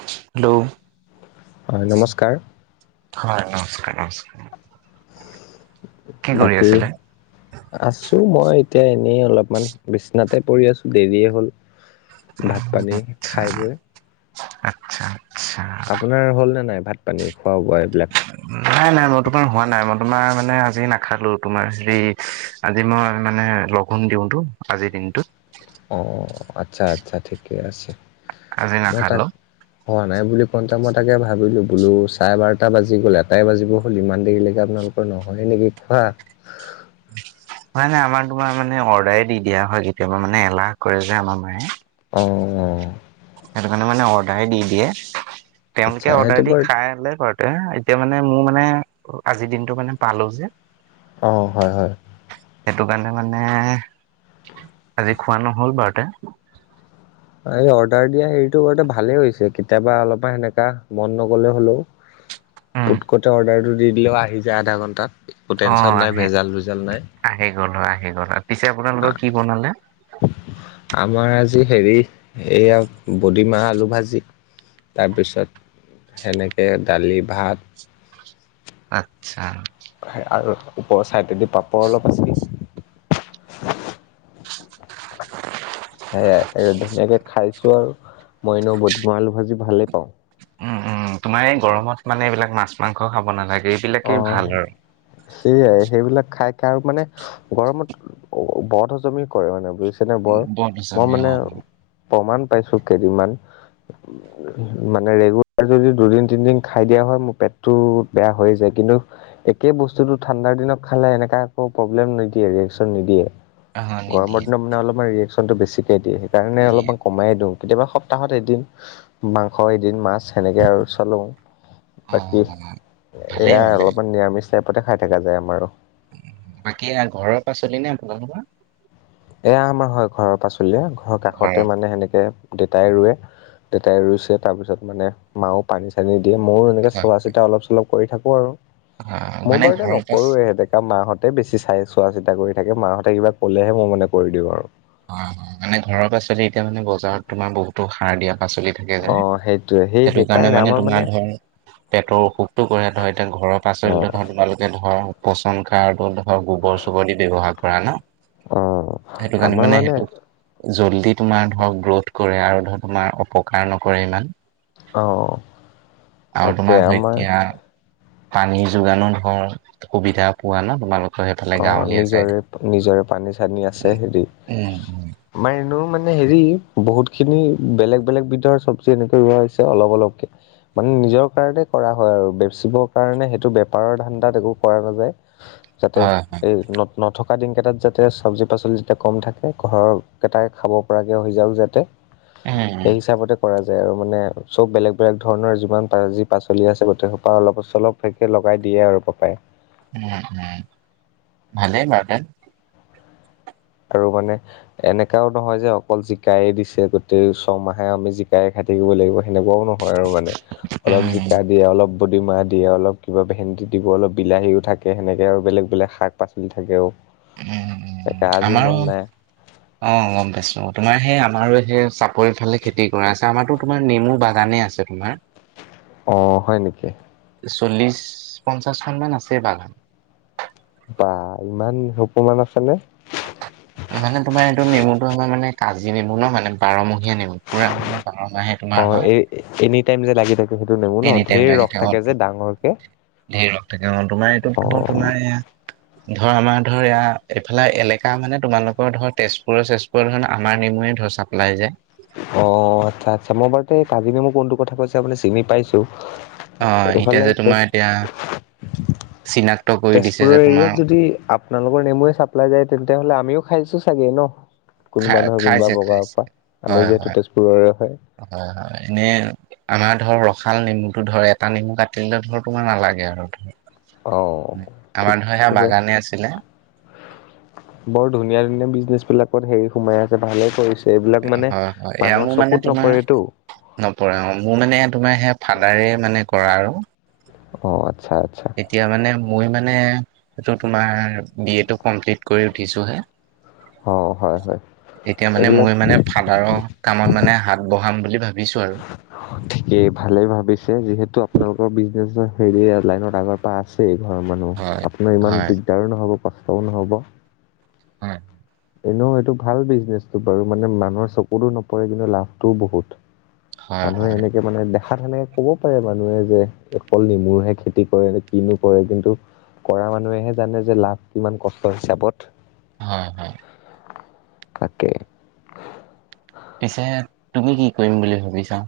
Hello, হয় নমস্কাৰ হয় নমস্কাৰ নমস্কাৰ। কি কৰি বাকী আছিলে? আছো মই এতিয়া এনেই অলপমান বিছনাতে পৰি আছো, দেৰিয়ে হ'ল। ভাত পানী খাই বৈ আচ্ছা, আচ্ছা। আপোনাৰ হ'ল নে নাই ভাত পানী খোৱা বোৱা এইবিলাক? নাই, নাই মই তোমাৰ হোৱা নাই, মই তোমাৰ মানে আজি নাখালো। তোমাৰ হেৰি আজি মই মানে লঘোণ দিওঁতো আজিৰ দিনটোত। অ' আচ্ছা আচ্ছা ঠিকে আছে। আজি মই তাক নাখালো হোৱা নাই বুলি কওঁতে মই তাকে ভাবিলোঁ, বোলো চাৰে বাৰটা বাজি গ'ল এটাই বাজিব হ'ল ইমান দেৰিলৈটো আপোনালোক নহ'লে নেকি খোৱা। নাই নাই আমাৰ তোমাৰ মানে অৰ্ডাৰে দি দিয়া হয়, কেতিয়াবা মানে এলাহ কৰে যে আমাৰ মায়ে। অঁ, অঁ। সেইটো কাৰণে মানে অৰ্ডাৰে দি দিয়ে। আচ্ছা তেওঁলোকে সেইটো অৰ্ডাৰ দি বাৰু খাই আহিলে ঘৰত। এতিয়া মানে মোৰ মানে আজিৰ দিনটো মানে পালো যে। অঁ, হয় হয়। সেইটো কাৰণে মানে আজি খোৱা নহ'ল বাৰুতে। এই অৰ্ডাৰ দিয়া হেৰিটো কৰোতে ভালেই হৈছে। কেতিয়াবা অলপমান সেনেকা মন নগলেও হলেও উম পুটক'টে অৰ্ডাৰটো দি দিলেও আহি যায় আধা ঘণ্টাত। একো টেনচন অ' নাই আহে, ভেজাল ভেজাল নাই আহি গ'ল হয় আহি গ'ল হয়। পিছে আপোনালোকৰ কি বনালে? আমাৰ আজি হেৰি এইয়া বডিমাহ আলু ভাজি তাৰপিছত সেনেকে দালি ভাত আচ্ছা। আৰু ওপৰৰ ছাইডেদি পাপৰ অলপ আছিল। [unintelligible] সেইয়াই, এটিয়া ধুনীয়াকে খাইছো আৰু, মই এনেও বডিমাহ আলু ভাজি ভালেই পাওঁ। উম উম তোমাৰ এই গৰমত মানে এইবিলাক মাছ মাংস খাব নালাগে, অ এইবিলাকেই ভাল আৰু। সেইয়াই, সেইবিলাক খাই কাৰো মানে গৰমত বধ হজমি কৰে মানে বুজিছেনে বৰ? মই বনজামে অ মানে প্ৰমাণ পাইছো কেইদিনমান। মানে ৰেগুলাৰ যদি দুদিন তিনদিন খাই দিয়া হয়, মোৰ পেটটো বেয়া হৈ যায়। কিন্তু একেই বস্তুটো ঠাণ্ডাৰ দিনত খালে এনেকা একো প্ৰব্লেম নিদিয়ে ৰিয়েকশ্যন নিদিয়ে। অ গৰমৰ নিদিয়ে দিনত মানে অলপমান ৰিয়েকচনটো বেছিকে দিয়ে, সেইকাৰণে নিদিয়ে অলপমান কমাই দিওঁ। কেতিয়াবা সপ্তাহত এদিন মাংস এদিন মাছ সেনেকে আৰু চলো। অ বাকী ভালেই এইয়া ভালেই অলপমান নিৰামিষ টাইপতে খাই থকা যায় আমাৰো। বাকী ঘৰৰ পাচলি নে আপোনালোকৰ? এইয়া আমাৰ হয় ঘৰৰ পাচলিয়ে, ঘৰৰ কাষতে মানে সেনেকে দেউতাই ৰোৱে দেউতাই ৰুইছে, তাৰপিছত মানে মাও পানী চানী দিয়ে, ময়ো এনেকে হয় চোৱা চিতা অলপ চলপ কৰি থাকোঁ আৰু। হয় মোৰ মানে বাৰুতে ঘৰৰ পাচ নকৰোৱে সিহ'তে। মাহঁতে বেছি চাই চোৱা চিতা কৰি থাকে মাহঁতে কিবা ক'লেহে মই মানে কৰি দিওঁ আৰু। অ' মানে ঘৰৰ পাচলি, এতিয়া মানে বজাৰত তোমাৰ বহুতো সাৰ দিয়া পাচলি থাকে অ থাকে যে। সেইটোৱে সেই সেইটো কাৰণে সেইকাৰণে মানে আমাৰ তোমাৰ ধৰ পেটৰ অসুখটো কৰে, ধৰ এতিয়া ঘৰৰ অ পাচলিটো ধৰ তোমালোকে ধৰা পচন সাৰটো ধৰ গোৱৰ চোৱৰ দি ব্যৱহাৰ কৰা ন? অ আমি মানে সেইটো জল্দি তোমাৰ ধৰক গ্ৰথ কৰে, আৰু ধৰ তোমাৰ অপকাৰ নকৰে ইমান। অ আৰু তাকে তোমাৰ আমাৰ ঢেকীয়া পানী যোগানত ধৰ, সুবিধা পোৱা ন, তোমালোক অ, নিজৰে, নিজৰে পানী-চানী আছে হেৰি উম উম আমাৰ এনেও, মানে হেৰি বহুত খিনি বেলেগ, বেলেগ বিধৰ চব্জি এনেকৈ ৰোৱা হৈছে অলপ অলপকে। মানে নিজৰ কাৰণে কৰা হয় আৰু বেচিবৰ কাৰণে সেইটো বেপাৰৰ ধানদাত একো কৰা নাযায়। যাতে হয় হয় এই নথকা দিনকেইটাত যাতে চব্জি পাচলি, যেতিয়া কম থাকে ঘৰৰ কেইটাই খাব পৰাকৈ হৈ যাওক যাতে। উম এই, হিচাপতে কৰা যায় আৰু মানে চব বেলেগ, বেলেগ ধৰণৰ যিমান যি পাচলি আছে গোটেই সোপা পৰা অলপ-চলপ থাকে লগাই দিয়ে আৰু পাপাই। উম, উম, ভালে বাৰু তে আৰু মানে এনেকাও নহয় যে, অকল জিকায়ে দিছে গোতেই ছমাহে আমি জিকায় খাই থাকিব লাগিব। সেনেকুৱাও নহয় আৰু মানে, অলপ উম জিকা দিয়ে অলপ বদিমাহ দিয়ে অলপ, কিবা ভেন্দি দিব অলপ, বিলাহীও থাকে সেনেকে আৰু বেলেগ বেলেগ শাক-পাচলি থাকে আৰু। উম, উম, আমাৰো অ, গম পাইছো, তোমাৰ সেই আমাৰো সেই চাপৰি ফালে খেতি কৰা আছে আমাৰো তোমাৰ নেমু বাগানে আছে। তোমাৰ অ, হয় নেকি? চল্লিশ, পঞ্চাশখন মান আছে বাগান। বা ইমান সোপামান, আছে নে? মানে তোমাৰ এইটো নেমুটো আমাৰ মানে কাজি নেমু ন, মানে বাৰমহীয়া নেমু পুৰা মানে বাৰমাহে অ, এই এনি টাইম যে লাগি থাকে সেইটো নেমু ন, এনি টাইম ঢেৰ লাগি ৰস অ' থাকে যে ডাঙৰকে। ধেৰ, ৰস থাকে অ, তোমাৰ এইটো অ ধৰ তোমাৰ ধৰ, আমাৰ ধৰ, এয়া এইফালে এলেকা মানে তোমালোকৰ ধৰ তেজপুৰৰ-চেজপুৰ ধৰ, আমা নেমুৰে ধৰ চাপলাই যায়। অ, আচ্ছা, আচ্ছা মই বাৰু কাজিমেমু কোনটো কথা কৈছে আপুনি চিমি পাইছো। অ এতিয়া এইফালে যে তোমাৰ এতিয়া চিনাক্ত কৰি দিছে যে তেজ-তেজপুৰৰ তোমাৰ এৰিয়াত যদি আপোনালোকৰ নেমুৱে চাপ্লাই যায় তেতিয়া হ'লে আমিও খাইছো চাগে ন, খা কোনোবা নহয় কোনোবা খাইছে বজাৰৰ খাইছে পৰা। আমি হয় যিহেতু হয় তেজপুৰৰে হয়। হয়, হয়, এনে আমাৰ ধৰ ৰসাল নেমুটো ধৰ, এটা নেমু কাটিলে ধৰ তোমাৰ নালাগে আৰু অ ধৰ। ঠিক আমাৰ ধৰা, সেই আছে বাগানে আছিলে। বৰ ধুনীয়া, ধুনীয়া বিজনেছ বিলাকত হেৰি সোমাই আছে, ভালেই কৰিছে। এইবিলাক মানে, হয় হয় এয়া মোৰ মানুহৰ মানে চকুত তোমাৰ নপৰেটো। নপৰে অ, মোৰ মানে, তোমাৰ সেয়া, ফাদাৰে মানে কৰা আৰু। অ, আচ্ছা আচ্ছা। এতিয়া মানে মই মানে, এইটো তোমাৰ বি, এ, টো কমপ্লিট কৰি উঠিছোহে। অ হয় হয় এতিয়া মানে, এইবিলাক মই মানে সাধাৰণ কামত মানেত হাত বহাম বুলি ভাবিছো আৰু। থিকেই ভালেই ভাবিছে যিহেতু আপোনালোকৰ বিজনেচৰ হেৰি লাইনত আগৰ পা, আছেই ঘৰৰ মানুহ, হয় আপোনাৰ ইমান হয় দিগদাৰো নহ'ব, কষ্টও নহ'ব। উম, এনেও, এইটো ভাল বিজনেচটো বাৰু মানে মানুহৰ চকুতো নপৰে কিন্তু লাভটোও বহুত। হয় মানুহে হয় এনেকে মানে, দেখা তেনেকে ক'ব পাৰে মানুহে যে অকল নেমুৰহে খেতি কৰে নে কিনো কৰে কিন্তু কৰা মানুহেহে জানে যে লাভ কিমান কষ্ট হিচাপত হয় হয় তাকে পিছে তুমি কি কৰিম বুলি ভাবিছা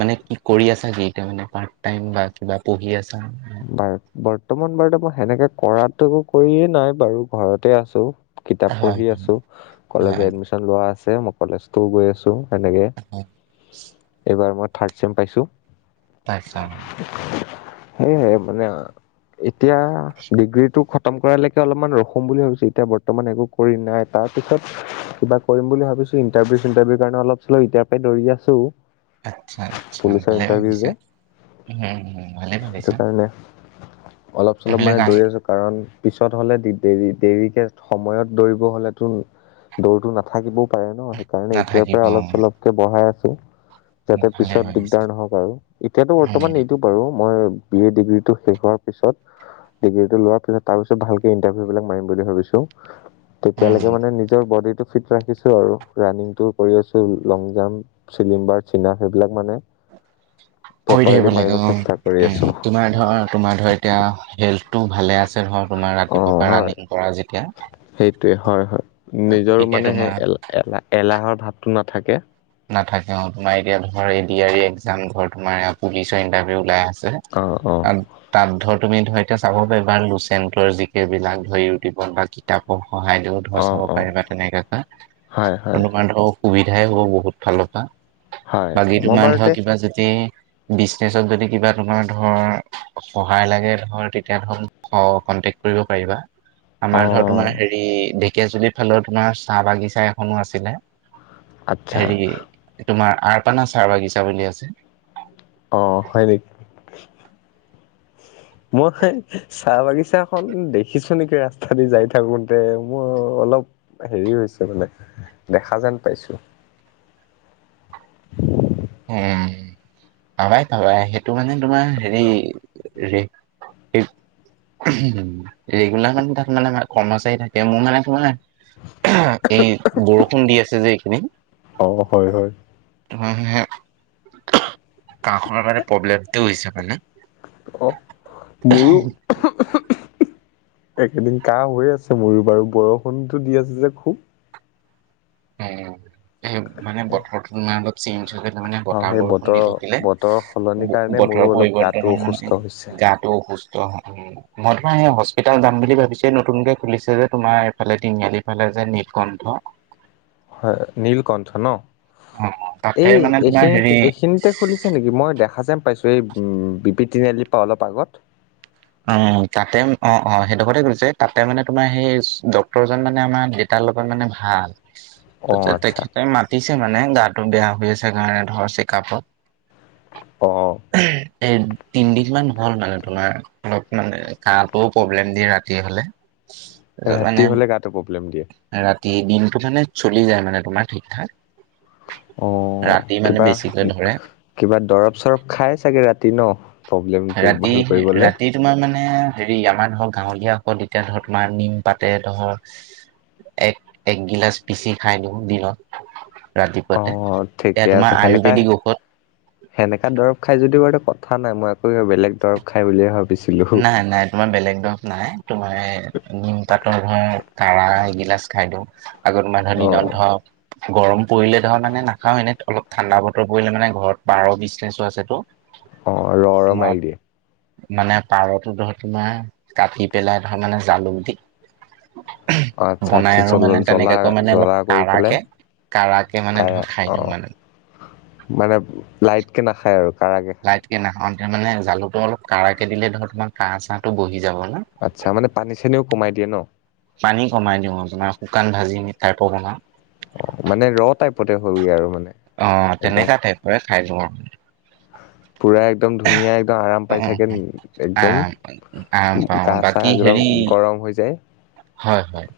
মানে কি কৰি আছা য এতিয়া মানে পাৰ্টাই বা কিবা পঢ়ি আছা বাৰ বৰ্তমান বাৰ মই সেনেকে কৰাটোো কৰিয়ে নাই বাৰু ঘৰতে আছো কিতাপ হয় পঢ়ি আছো কলেজ হয় এডমিশন লোৱা আছে মই কলেজতও গৈ আছো তেনেকে হয় এইবাৰ মই থাৰ্ড চেম পাইছোঁ তাইছা শ সেয়হে মানে এতিয়া ডিগ্ৰী টো খতম কৰালেকে অলপমান ৰখুম বুলি ভাবিছো এতিয়া বৰ্তমান একো কৰি নাই তাৰপিছত কিবা কৰিম বুলি ভাবিছো ইণ্টাৰভিউ চিটাৰভিউৰ কাৰণে অলপ চল এয়াৰ পৰাই দৌৰি আছো আচ্ছা আচ্ছা পুলিচৰ ভালে ইণ্টাৰভিউ ভাবিছা যে ভালে সেইটো ভাবিছা কাৰণে অলপ চলপ এইবিলাক মানে আহি দৌৰি আছো কাৰণ পিছত হ'লে দেৰি দেৰিকে সময়ত দৌৰিব হলেতো দৌৰো নাথাকিবও পাৰে ন সেইকাৰণে এতিয়াৰ নাথাকিব পৰা অলপ অ', চলপ বঢহাই আছো যাতে ভালে পিছত ভাবিছা দিগদাৰ নহক আৰু এতিয়াতো বৰ্তমান উম, নিদিও বাৰু মই বি এ ডিগ্ৰীটো শেষ হোৱাৰ পিছত ডিগ্ৰীটো লোৱাৰ পিছত তাৰ পিছত ভালকে ইণ্টাৰভিউ বিিলাক মাৰিম বুলি ভাবছো তেতিয়ালৈকে উম, মানে নিজ বডিটো ফিট ৰাখিছো আৰু ৰানিংটো কৰি আছো লং জাম্প চিলিম্বাৰ চপ সেইবিলাক মানে শবি থাকিব প্ৰপাৰলি মাৰিব লাগে চেষ্টা কৰি আছো অ তোমাৰ ধৰ তোমাৰ ধৰ এতিয়া হেল্থটো ভালে আছে ধৰ তোমাৰ ৰাতি ৰাণিং কৰা যেতিয়া [inaudible] সেইটোোৱে হয় হয় নিজৰ এতিয়া মানে সেই তোমাৰ এল এলাহ এলাহৰ ভাৱটো নাথাকে নাথাকে অ তোমাৰ এতিয়া ধ এ এক্াম ধৰ তোমাৰ পুলিচৰ ইণ্টাৰভিউ ওলাই আছে অ অ ত তাত ধৰ তুমি ধৰ এতিয়া চাব পবাৰ লুচেণ্টৰ যিকেইবিলাক ধৰ ইউটিউবত বা কিতাপক সহায় দিওঁ ধৰ অ চাব অ পাৰি বা তেনেক হয় হয় কোনোবা ধৰ সুবিধাই হ'ব বহুত ফালৰ পৰা হয় বাকী তো মই মান বাৰুতে ধৰক কিবা যদি বিজনেচত যদি কিবা তোমাৰ ধৰ সহায় লাগে ধৰ তেতিয়া ধৰ অ কনটেক্ট কৰিব পাৰিবা আমাৰ ধৰ অ', তোমাৰ হেৰি ঢেকে জুলিৰ ফালৰ তোমাৰ চাহ বাগিচা এখনো আছিলে আচ্ছা হেৰি তোমাৰ আপানা চাহ বাগিচা বুলি আছে অ হয় নেকি মই [inaudible] চাহ বাগিছাখন দেখিছো নেকি ৰাস্তা দি যাই থাকোতে মোৰ অলপ হেৰি হৈছে মানে দেখা যেন পাইছো উম পাবাই পাবাই সেইটো মানে তোমাৰ হেৰি ৰেগুলাৰ মানে ত তোৰ কৰ্মচাৰী থাকে মোৰ মানে তোমাৰ এই বৰষুণ দি আছে যে এইখিনি । খোৱাবোৱাকৰিলে আমাৰমানে। কা খৰ কাৰানে প্ৰব্লেমটো হৈছে মানে, অ' মোৰো। উম। এইকেইদিন কাহ হৈয়ে আছে মোৰো বাৰু বৰষুণতো দি আছে যে খুব। উম। এ মানে বতৰটো তোমাৰ অলপ চেঞ্জ হলে তাৰ মানে অ', বতাহ সেই বৰষুণ দি বতৰৰ থাকিলে। বতৰৰ সলনিৰ কাৰণে মোৰো বতৰৰ অলপ গাটো পৰিবৰ্তমান অসুস্থ হলে হৈছে। গা টো অসুস্থ হয় মই তোমাৰ এই হস্পিতাল যাম বুলি ভাবিছোঁ নতুনকে খুলিছে যে তোমাৰ এইফালে তিনিআলি‌ ফালে যে নীলকন্ঠ হয় নীলকণ্ঠ ন অ তাতে এই মানে তোমাৰ এইখিনিত হেৰি এইখিনিতে খুলিছে।? মই দেখা যেন পাইছোঁ এই বি পি তিনিআলিৰ পৰাা অলপ আগত। অঅ, তাতে অ' অ' সেইডোখতে খুলিছে তাতে মাঅনে তোমাৰ সেই ডক্তৰজন মানে আমাৰ তেলোকৰৰ লগত মানে ভাল অ', আচ্ছা তেখেতে মা। পিছে মানে গাটো বেয়া হৈ আছে কাৰণে ধৰ চেকআপত। অ'অ', এহ! তিনদিন মান হ'ল মানে তোমাৰ অলপ মানে কাহটোও প্ৰব্লেম দিয়ে ৰাতি হ'লে। তাৰপিছত মানে ৰাতি হলে, গাটো প্ৰব্লেম দিয়ে? ৰাতি, দিনটো মানে চলি যায় মানে তোমাৰ ঠিক ঠাক। অ' ৰাতি মানে কিবা বেছিকে ধৰে কিবা দৰৱ-চৰৱ খাই চাগে ৰাতি ন! প্ৰব্লেমটো ৰাতি ভাল কৰিবলৈ। ৰাতি তোমাৰ মানে হেৰি আমাৰ ধৰ গাঁৱলীয়া ঔষধয়া ধৰ তোমাৰ নিম পাতে ধৰ। এক এক গিলাচ পিচি খাই দিওঁ দিনত। অ' ৰাতিপুৱা তোমাৰ আয়ুৰ্বেদিক ঔষধ। নেএনেকেক দৰৱ খাই যদি বাৰুটে কথা নাই মই আকৌকিবা বেলেগ দৰৱ খাই বুলিহে ভাবো নাই নাই, বেলেগ দৰৱ নাই তোমাৰ এই নিম পাতৰ ধৰা কাৰা এগিলাচ খাই দিওঁ। আগৰদিন অ' নধক গৰম পৰিলে ধৰ মানে নাখাও এনে অলপ ঠাণ্ডা বতৰ পৰিলে মানে ঘৰত পাৰ বিজনেছও আছেতো। অঁ' ৰ' ৰ' তোমাৰ মাৰি দিয়ে। মানে পাৰতো ধৰ তোমাৰ কাটি পেলাই ধৰ মানে জালুক দি। অ' আচ্ছা বনাই আচ্ছা আৰু জ মানে জ্বলা তেনেকাকৈ মানে অলপ জ্বলা কৰি পেলাই কঢ়াকে। কাৰাকে মানে কাৰা ধৰ খাই দিওঁ অ' মানে। মানে লাইট কে নাখাই আৰু! ! লাইট কে নাখাওঁ কিয়‌ মানে জালুটো প কঢ়াকে দিলে ধৰ তোমাৰ কাহ চাহটো বহি যাব নঃ আচ্ছা মানে পানী খিনিও কমাই দিয়ে ন। পানী কমাই দিওঁ অ তোমাৰ শুকান ভাজি টাইপৰ বনাওঁ অ' মানে ৰ টাইপতে হয়গৈ আৰু মানে। অ একদম তেনেকা টাইপৰে খাই বৰ। পুৰা একদম ধুনীয়া, একদম আৰাম অ পাইছে অ চাগে একদম। আম আম পাওঁ গা চা বাকী একদম হেৰি গৰম হৈ যায়? হয়! হয়!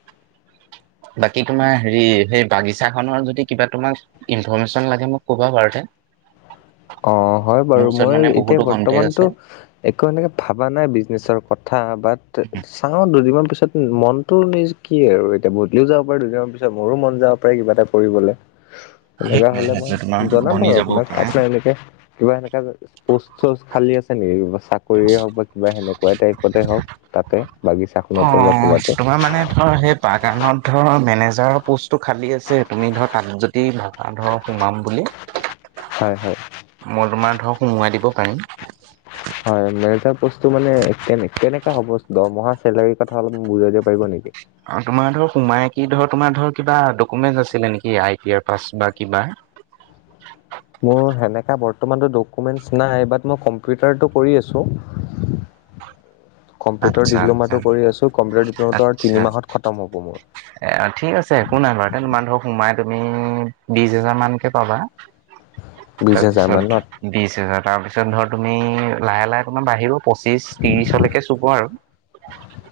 বাকী তোমাৰ হেৰি সেই বাগিচা খনৰ যদি। কিবা তোমাক ইনফৰমেশ্যন লাগে মোক ক'বা বাৰুতোমাৰ অ' হয় বাৰু মই এতিয়া কন্টেক্ট আছে বৰ্তমানতো একো এনেকে ভবা নাই বিজনেচৰ কথা। থা বাট চাওঁ দুদিনমান পিছত উম, মনতো নিজ কি আৰু এতিয়া বদলিও যাব পাৰে দুদিনৰ পিছত মোৰো মন যাব পাৰে কিবা এটা কৰিবলে তেনেকা সেইটোৱে হলে মই সেইটোৱে তোমাৰ জনাম বনি বাৰু যাবও আপোনাক পাৰে আপোনাৰ এনে কিবা এনেকা পোষ্ট সষ্ট খালী আছে নেকি? চাকৰিয়ে হওক বা কিবা সেনেকুৱাই টাইপ। ততে হওক তাতে অ বাগিচাখনতে বা ক'বাতে তোমাৰ মানে ধৰ সেই তাৰ কাৰণত ধৰ মেনেজাৰৰ প'ষ্টটো খালী আছে তুমি ধৰ তাত যদি ভাবা ধৰ সোমাম বুলি হয় হয় মই তোমাৰ ধৰক সুমুৱাই দিব পাৰিম হয় মেনেজাৰ পোষ্টটো মানে কে কেনেকা হ'ব দহমহা চেলাৰীৰ কথা অলপ বুজাই দিব পাৰিব নেকি অ তোমাৰ ধৰ সোমাই কি ধৰ তোমাৰ ধৰ কিবা ডকুমেণ্ট আছিলে নেকি আই টি আই পাছ বা কিবা মোৰ সেনেকা বৰ্তমান ডকুমেন্ট নাই মই কম্পিউটাৰ কৰি আছো হয় কম্পিউটাৰ ডিপ্লমাটো কৰি আছো কম্পিটাৰ ডিপ্লমটো আৰু আচ্ছা তিনি মাহত খতম হ'ব মোৰ এ ঠিক আছে একো নাই বাৰু তে তোমাৰ ধৰ সোমাই তুমি বিশ হাজাৰ মানকে পাবা বিশ হাজাৰ মানত তাৰপিছত বিশ হাজাৰ তাৰপিছত ধৰ তুমি লাহে লাহে তোমাৰ বাহিব পঁচিশ ত্ৰিশলৈকে চুব আৰু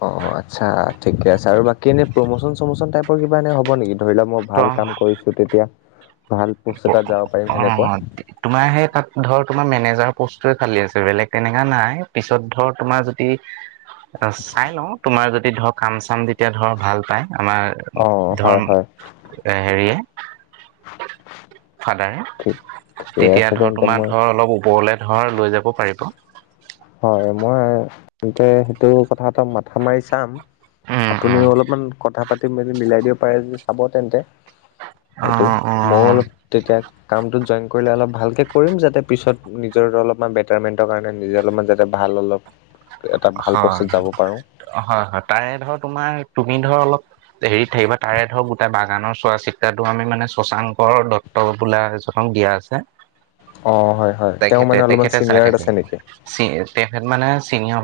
অ আচ্ছা ঠিকে আছে আৰু বাকী এনে প্ৰমচন চমোচন টাইপৰ কিবা এনে হ'ব নেকি ধৰি লোৱা মই ত ভাল কাম কৰিছো তেতিয়া ভাল পষ্ট এটাত যাব পাৰিম সেনেকুৱা অ' তোমাৰ সেই তাত ধৰ তোমাৰ মেনেজাৰ প'ষ্টটোৱে খালী আছে বেলেগ তেনেকুৱা নাই পিছত ধৰ তোমাৰ যদি অ চাই লও তোমাৰ যদি ধৰ কাম চাম তেতিয়া ধৰ ভাল পাই আমাৰ অ হয় হয় এ হেৰিয়ে ফাডাৰে, ঠিক ঠিকে তেতিয়া আছে ধৰ তেন্তে তোমাৰ মই ধৰ অলপ ওপৰলে ধৰ লৈ যাব পাৰিব হয় মই কি কয় হেইটো কথা মাথা মাৰি চাম উম উম আপুনিও অলপমান কথা পাতি মেলি মিলাই দিব পাৰে যদি চাব তেন্তে সেইটো অ' মইয়ো অ' অলপ -তেতিয়া কামটোত জইন কৰি অলপ ভালকে কৰিম যাতে পিছত নিজৰ অলপমান বেটাৰমেন্টৰ কাৰণে নিজে অলপমান যাতে ভাল অলপ এটা ভাল অ', পষ্টত যাব পাৰো হয় হয় তাৰে ধৰ তোমাৰ তুমি ধৰ অলপ হেৰিত থাকিবা তাৰে ধৰক গোটেই বাগানৰ চোৱাচিত্ৰাটো আমি মানে শশাঙ্কৰ দত্ত ট বোলা এজনক দিয়া আছে অ হয় হয় তেওঁ মানে অলপমান চিনিয়াৰড আছে নেকি চি তেখেত মানে চিনিয়ৰ